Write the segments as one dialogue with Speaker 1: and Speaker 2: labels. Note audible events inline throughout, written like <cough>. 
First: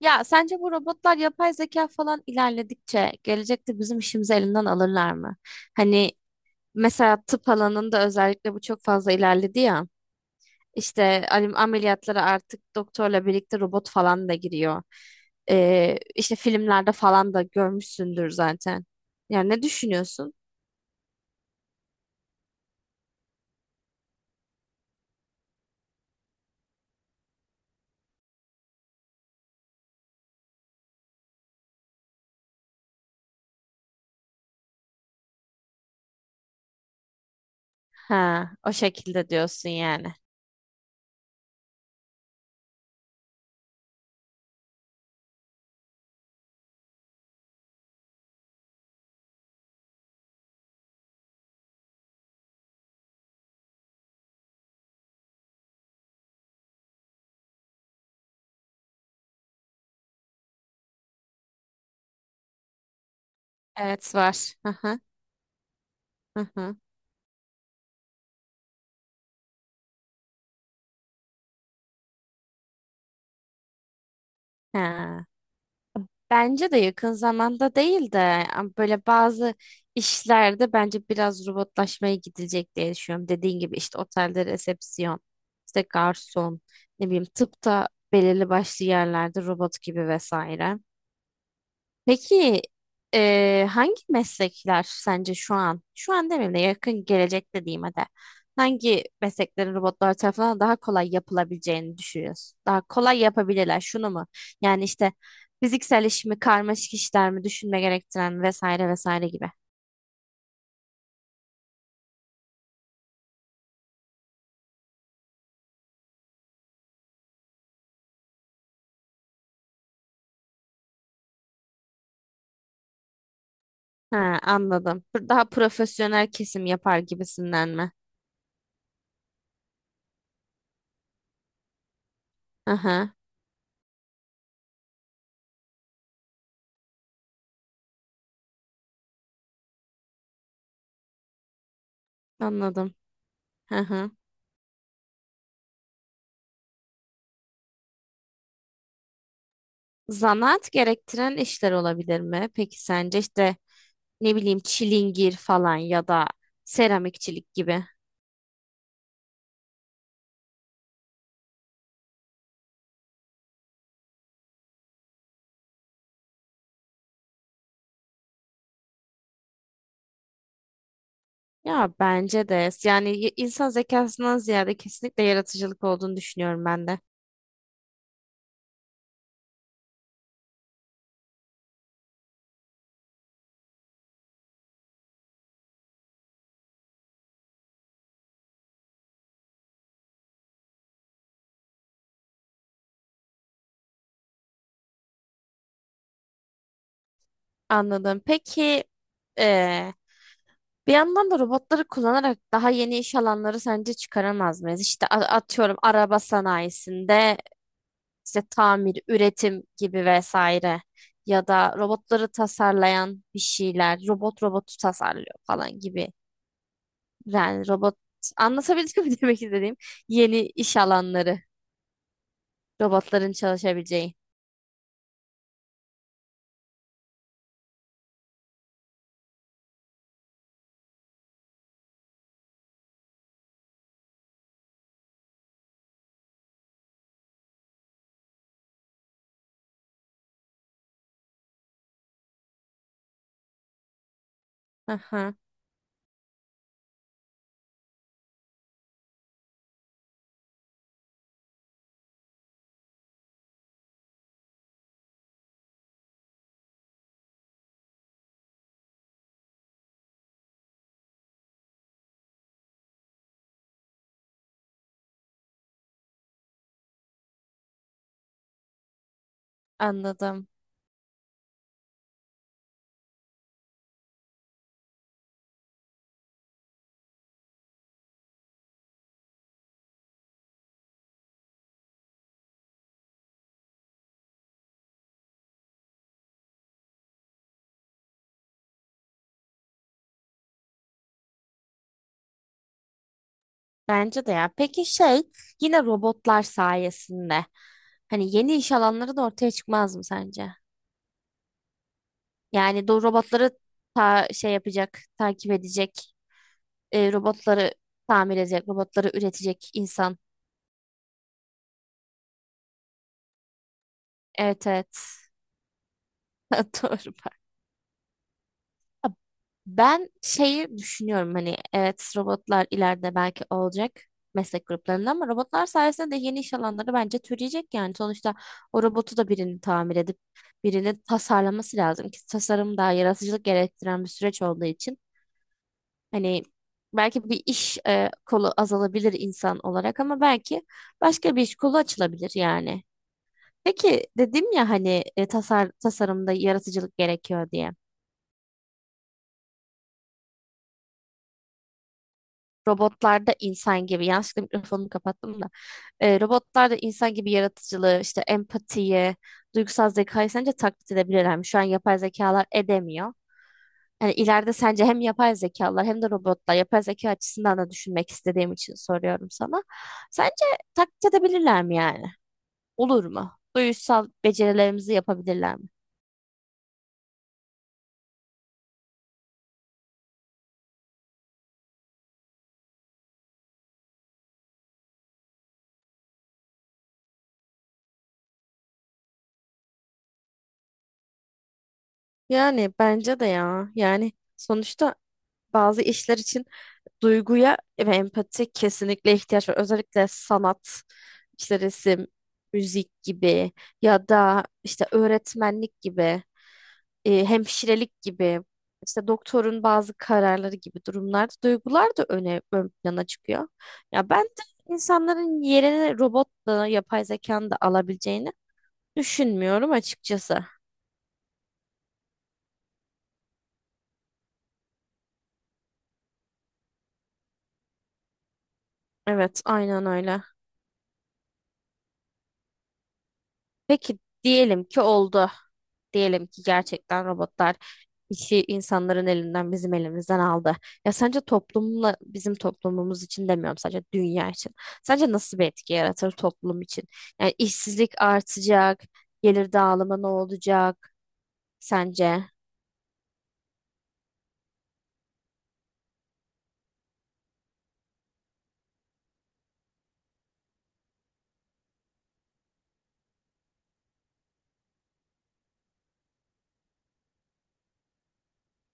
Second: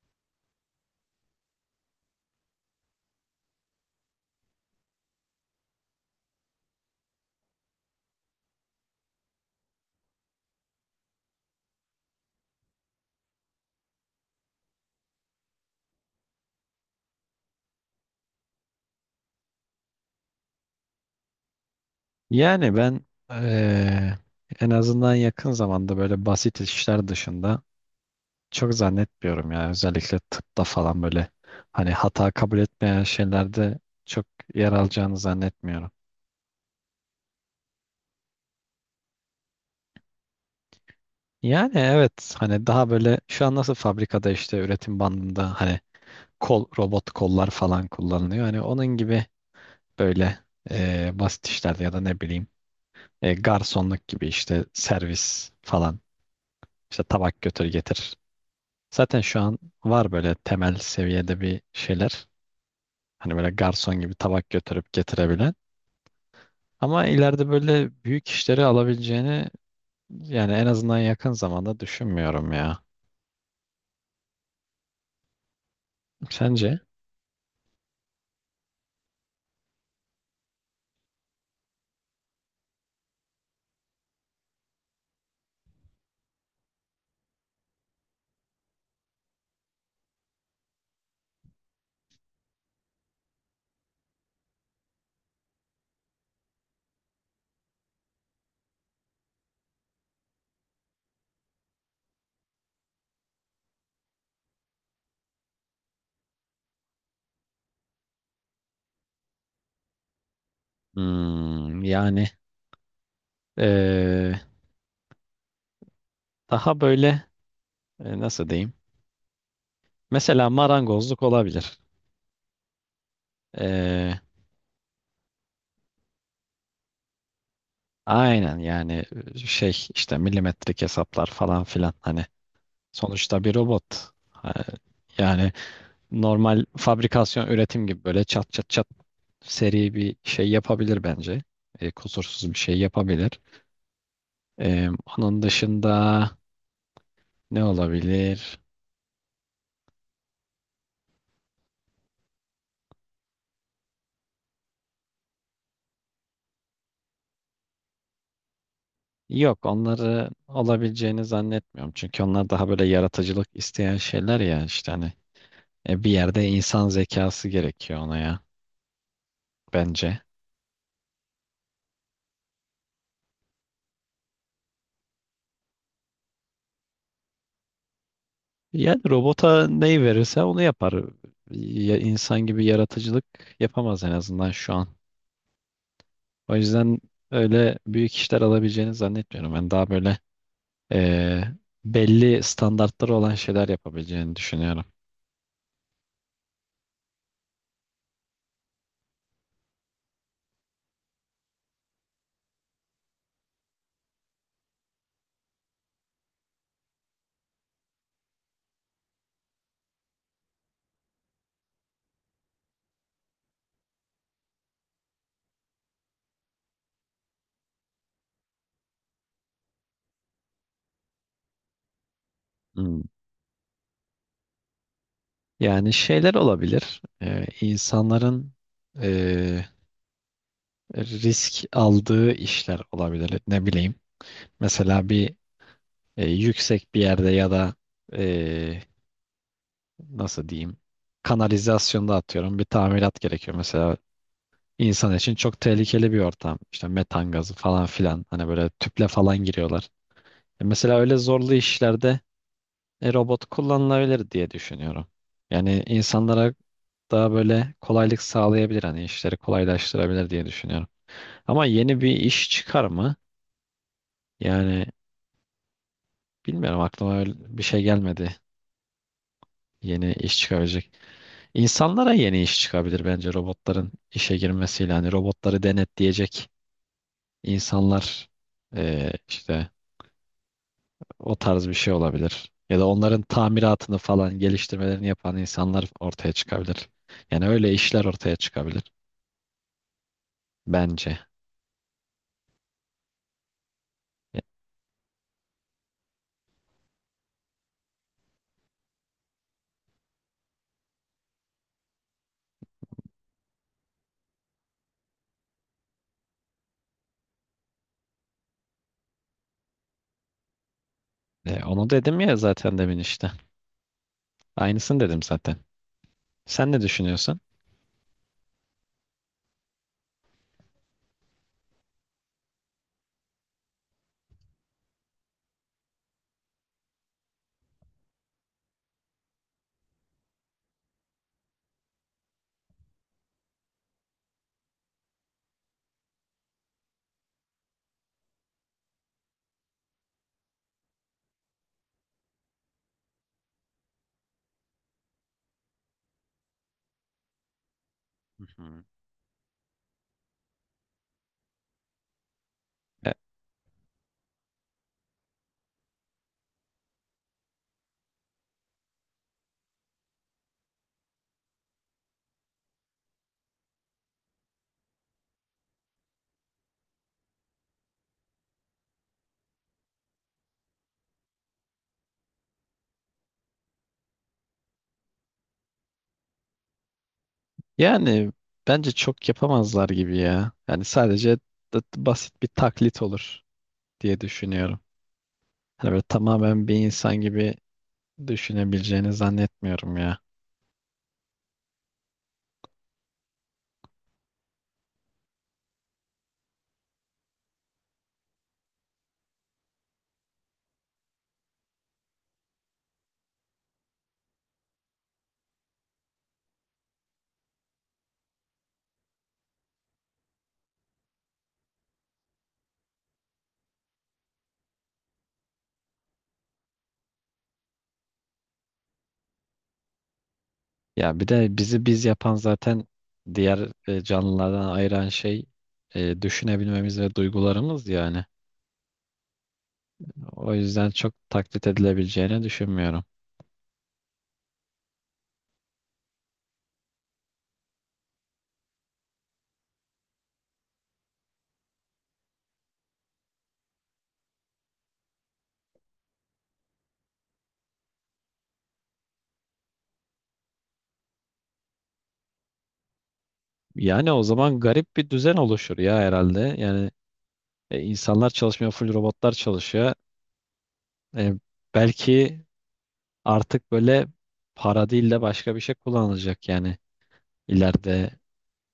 Speaker 1: Ya sence bu robotlar yapay zeka falan ilerledikçe gelecekte bizim işimizi elinden alırlar mı? Hani mesela tıp alanında özellikle bu çok fazla ilerledi ya. İşte ameliyatlara artık doktorla birlikte robot falan da giriyor. İşte filmlerde falan da görmüşsündür zaten. Yani ne düşünüyorsun?
Speaker 2: Yani ben eee, en azından yakın zamanda böyle basit işler dışında çok zannetmiyorum ya. Özellikle tıpta falan böyle hani hata kabul etmeyen şeylerde çok yer alacağını zannetmiyorum.
Speaker 1: Ha, o şekilde diyorsun yani.
Speaker 2: Yani evet hani daha böyle şu an nasıl fabrikada işte üretim bandında hani kol robot kollar falan kullanılıyor. Hani onun gibi böyle basit işlerde ya da ne bileyim garsonluk gibi işte servis falan işte tabak götür getir. Zaten şu an var böyle temel seviyede bir şeyler. Hani böyle garson gibi
Speaker 1: Evet
Speaker 2: tabak
Speaker 1: var. Hı
Speaker 2: götürüp
Speaker 1: hı,
Speaker 2: getirebilen.
Speaker 1: hı hı.
Speaker 2: Ama ileride böyle büyük işleri alabileceğini yani en azından yakın zamanda düşünmüyorum ya.
Speaker 1: Ha.
Speaker 2: Sence?
Speaker 1: Bence de yakın zamanda değil de yani böyle bazı işlerde bence biraz robotlaşmaya gidilecek diye düşünüyorum. Dediğin gibi işte otelde resepsiyon, işte garson, ne bileyim tıpta belirli başlı yerlerde robot gibi vesaire. Peki hangi meslekler sence şu an, şu an demeyeyim de yakın gelecekte diyeyim hadi. Hangi mesleklerin robotlar tarafından daha kolay yapılabileceğini düşünüyorsun? Daha kolay yapabilirler şunu mu? Yani işte fiziksel iş mi, karmaşık işler mi, düşünme gerektiren vesaire vesaire gibi.
Speaker 2: Hmm, yani eee, daha böyle nasıl diyeyim? Mesela marangozluk olabilir. Eee,
Speaker 1: Ha, anladım. Daha profesyonel kesim yapar gibisinden mi?
Speaker 2: aynen yani şey işte milimetrik hesaplar falan filan hani
Speaker 1: Aha,
Speaker 2: sonuçta bir robot. Ha, yani normal fabrikasyon üretim gibi böyle çat çat çat seri bir şey yapabilir bence. E, kusursuz bir şey
Speaker 1: anladım.
Speaker 2: yapabilir.
Speaker 1: Aha.
Speaker 2: E, onun dışında ne olabilir?
Speaker 1: Zanaat gerektiren işler olabilir mi? Peki sence işte ne bileyim çilingir falan ya da seramikçilik gibi.
Speaker 2: Yok onları olabileceğini zannetmiyorum. Çünkü onlar daha böyle yaratıcılık isteyen şeyler ya işte hani bir yerde insan zekası gerekiyor ona ya bence.
Speaker 1: Ya bence de yani insan zekasından ziyade kesinlikle yaratıcılık olduğunu düşünüyorum ben de.
Speaker 2: Yani robota neyi verirse onu yapar. Ya, insan gibi yaratıcılık yapamaz en azından şu an. O yüzden öyle büyük işler alabileceğini zannetmiyorum. Ben daha böyle eee, belli standartları olan şeyler yapabileceğini düşünüyorum.
Speaker 1: Anladım. Peki eee, bir yandan da robotları kullanarak daha yeni iş alanları sence çıkaramaz mıyız? İşte atıyorum araba sanayisinde işte tamir, üretim gibi vesaire ya da robotları tasarlayan bir şeyler, robot robotu tasarlıyor falan gibi. Yani robot anlatabildim mi <laughs> demek istediğim yeni iş alanları
Speaker 2: Hmm.
Speaker 1: robotların çalışabileceği.
Speaker 2: Yani şeyler olabilir. İnsanların eee, risk aldığı işler olabilir. Ne bileyim. Mesela bir yüksek bir yerde ya da nasıl diyeyim kanalizasyonda atıyorum bir tamirat gerekiyor. Mesela insan
Speaker 1: Aha,
Speaker 2: için çok tehlikeli bir ortam. İşte metan gazı falan filan hani böyle tüple falan giriyorlar. E mesela öyle zorlu işlerde robot kullanılabilir diye düşünüyorum. Yani insanlara daha böyle kolaylık sağlayabilir hani işleri kolaylaştırabilir diye düşünüyorum. Ama yeni bir iş çıkar mı? Yani bilmiyorum aklıma öyle bir şey gelmedi. Yeni iş
Speaker 1: anladım.
Speaker 2: çıkabilecek. İnsanlara yeni iş çıkabilir bence robotların işe girmesiyle. Hani robotları denetleyecek insanlar işte o tarz bir şey olabilir. Ya da onların tamiratını falan geliştirmelerini yapan insanlar ortaya çıkabilir. Yani öyle işler ortaya çıkabilir bence.
Speaker 1: Bence de ya. Peki şey, yine robotlar sayesinde hani yeni iş alanları da ortaya çıkmaz mı sence? Yani do robotları ta şey yapacak, takip edecek, robotları tamir edecek, robotları üretecek insan.
Speaker 2: E, onu dedim ya zaten demin işte.
Speaker 1: Evet
Speaker 2: Aynısını
Speaker 1: evet.
Speaker 2: dedim zaten.
Speaker 1: <laughs>
Speaker 2: Sen ne
Speaker 1: Doğru
Speaker 2: düşünüyorsun?
Speaker 1: bak. Ben şeyi düşünüyorum hani evet robotlar ileride belki olacak meslek gruplarında ama robotlar sayesinde de yeni iş alanları bence türeyecek yani sonuçta o robotu da birini tamir edip birini tasarlaması lazım ki tasarım daha yaratıcılık gerektiren bir süreç olduğu için hani belki bir iş kolu azalabilir insan olarak ama belki başka bir iş kolu açılabilir yani. Peki dedim ya hani tasarımda yaratıcılık gerekiyor diye.
Speaker 2: Hı hı. E,
Speaker 1: Robotlarda insan gibi yanlışlıkla mikrofonumu kapattım da robotlarda insan gibi yaratıcılığı işte empatiyi duygusal zekayı sence taklit edebilirler mi? Şu an yapay zekalar edemiyor. Yani ileride sence hem yapay zekalar hem de robotlar yapay zeka açısından da düşünmek istediğim için soruyorum sana. Sence taklit edebilirler mi yani? Olur mu? Duygusal becerilerimizi yapabilirler mi?
Speaker 2: yani bence çok yapamazlar gibi ya. Yani sadece basit bir taklit olur diye düşünüyorum. Hani böyle tamamen bir insan gibi düşünebileceğini zannetmiyorum ya.
Speaker 1: Yani bence de ya. Yani sonuçta bazı işler için duyguya ve empati kesinlikle ihtiyaç var. Özellikle sanat, işte resim, müzik gibi ya da işte öğretmenlik gibi, hemşirelik gibi, işte doktorun bazı kararları gibi durumlarda duygular da ön plana çıkıyor. Ya ben de insanların yerini robotla, yapay zekanın da alabileceğini düşünmüyorum açıkçası.
Speaker 2: Ya bir de bizi biz yapan zaten diğer canlılardan ayıran şey düşünebilmemiz ve duygularımız yani.
Speaker 1: Evet, aynen öyle.
Speaker 2: O yüzden çok taklit edilebileceğini düşünmüyorum.
Speaker 1: Peki diyelim ki oldu. Diyelim ki gerçekten robotlar işi insanların elinden bizim elimizden aldı. Ya sence toplumla bizim toplumumuz için demiyorum sadece dünya için. Sence nasıl bir etki yaratır toplum için? Yani işsizlik artacak, gelir dağılımı ne olacak sence?
Speaker 2: Yani o zaman garip bir düzen oluşur ya herhalde. Yani insanlar çalışmıyor, full robotlar çalışıyor. E, belki artık böyle para değil de başka bir şey kullanılacak yani. İleride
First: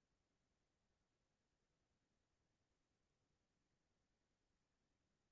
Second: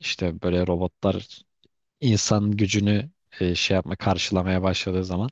Speaker 2: işte böyle robotlar insan gücünü şey yapma, karşılamaya başladığı zaman.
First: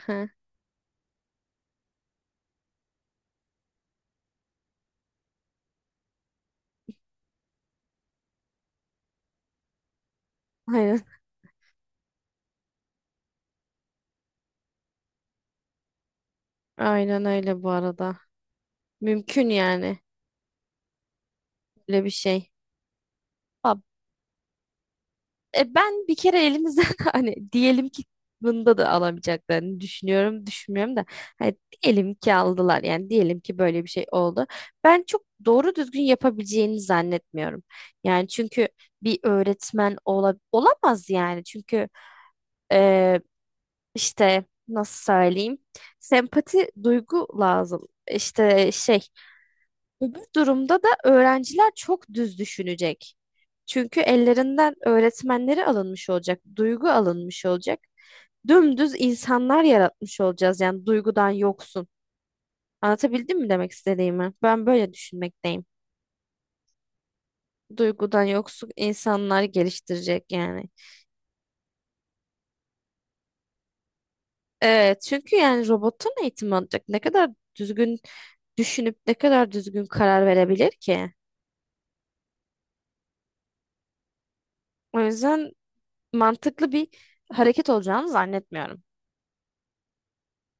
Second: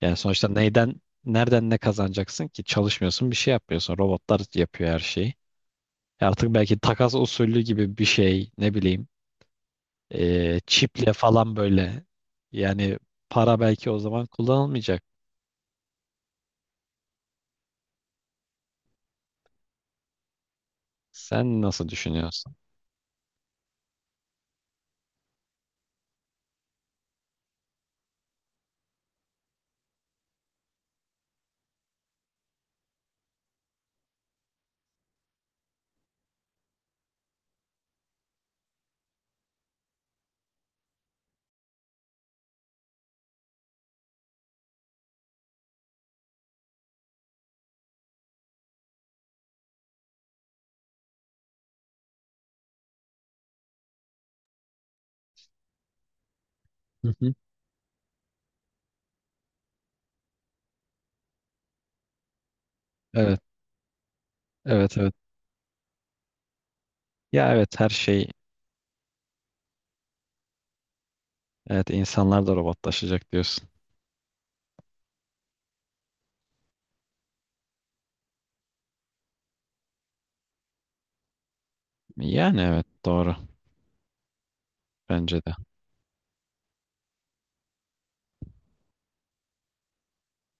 Speaker 2: Yani sonuçta neyden, nereden ne kazanacaksın ki? Çalışmıyorsun, bir şey yapmıyorsun. Robotlar yapıyor her şeyi. E artık belki takas usulü gibi bir şey, ne bileyim.
Speaker 1: Aynen.
Speaker 2: Çiple falan böyle. Yani para belki o zaman kullanılmayacak.
Speaker 1: Aynen öyle bu arada. Mümkün yani
Speaker 2: Sen nasıl
Speaker 1: öyle bir şey.
Speaker 2: düşünüyorsun?
Speaker 1: Ba- E, ben bir kere elimizden <laughs> hani diyelim ki bunda da alamayacaklarını düşünüyorum, düşünmüyorum da hani diyelim ki aldılar yani diyelim ki böyle bir şey oldu. Ben çok doğru düzgün yapabileceğini zannetmiyorum. Yani çünkü bir öğretmen olamaz yani çünkü e, işte nasıl söyleyeyim sempati duygu lazım. İşte şey, öbür durumda da öğrenciler çok düz düşünecek. Çünkü ellerinden öğretmenleri alınmış olacak, duygu
Speaker 2: Hı hı.
Speaker 1: alınmış olacak. Dümdüz insanlar yaratmış olacağız yani duygudan yoksun.
Speaker 2: Evet,
Speaker 1: Anlatabildim mi demek istediğimi? Ben böyle
Speaker 2: evet, evet.
Speaker 1: düşünmekteyim.
Speaker 2: Ya evet her
Speaker 1: Duygudan
Speaker 2: şey,
Speaker 1: yoksun insanlar geliştirecek yani.
Speaker 2: evet insanlar da robotlaşacak diyorsun.
Speaker 1: Evet, çünkü yani robotun eğitim alacak. Ne kadar düzgün düşünüp ne kadar düzgün karar verebilir ki?
Speaker 2: Yani evet doğru
Speaker 1: O
Speaker 2: bence
Speaker 1: yüzden
Speaker 2: de.
Speaker 1: mantıklı bir hareket olacağını zannetmiyorum.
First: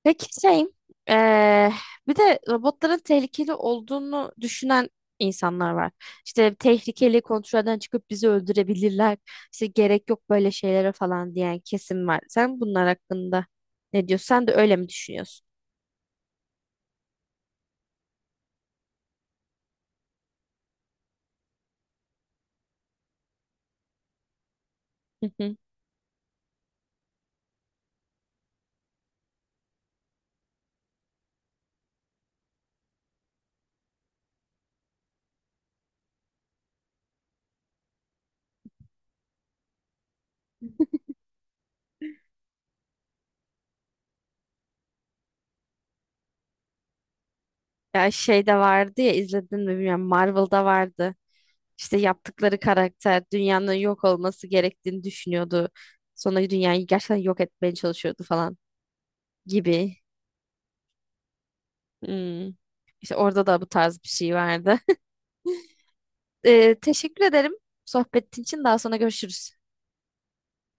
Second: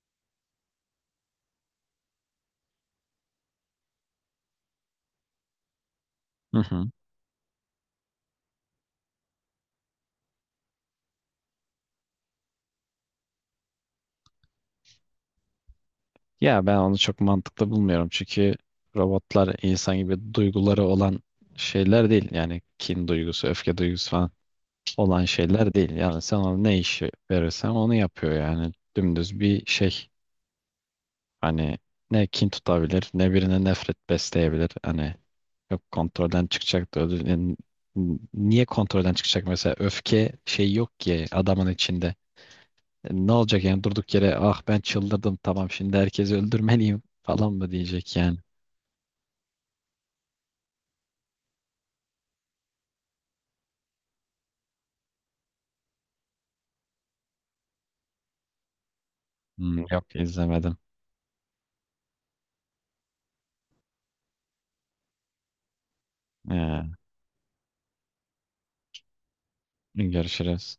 Speaker 1: Peki şey, eee, bir de robotların tehlikeli olduğunu düşünen insanlar var. İşte
Speaker 2: Hı hı.
Speaker 1: tehlikeli kontrolden çıkıp bizi öldürebilirler. İşte gerek yok böyle şeylere falan diyen kesim var. Sen bunlar hakkında ne diyorsun? Sen de öyle mi düşünüyorsun?
Speaker 2: Ya ben onu çok mantıklı bulmuyorum çünkü robotlar insan gibi duyguları olan şeyler değil. Yani kin duygusu, öfke duygusu falan olan
Speaker 1: Hı hı.
Speaker 2: şeyler değil. Yani sen ona ne işi verirsen onu yapıyor yani. Dümdüz bir şey. Hani ne kin tutabilir ne birine nefret besleyebilir. Hani yok kontrolden çıkacak da ödül- yani niye kontrolden çıkacak mesela öfke şey yok ki adamın içinde. E, ne olacak yani durduk yere ah ben çıldırdım tamam şimdi herkesi öldürmeliyim falan mı
Speaker 1: Ya
Speaker 2: diyecek yani.
Speaker 1: şey de vardı ya izledin mi bilmiyorum. Marvel'da vardı. İşte yaptıkları karakter dünyanın yok olması gerektiğini düşünüyordu. Sonra dünyayı gerçekten yok etmeye çalışıyordu falan
Speaker 2: Hmm,
Speaker 1: gibi.
Speaker 2: yok izlemedim.
Speaker 1: Hmm. İşte orada da bu tarz bir şey vardı. <laughs>
Speaker 2: Ee,
Speaker 1: Teşekkür ederim sohbetin için. Daha sonra görüşürüz.
Speaker 2: görüşürüz.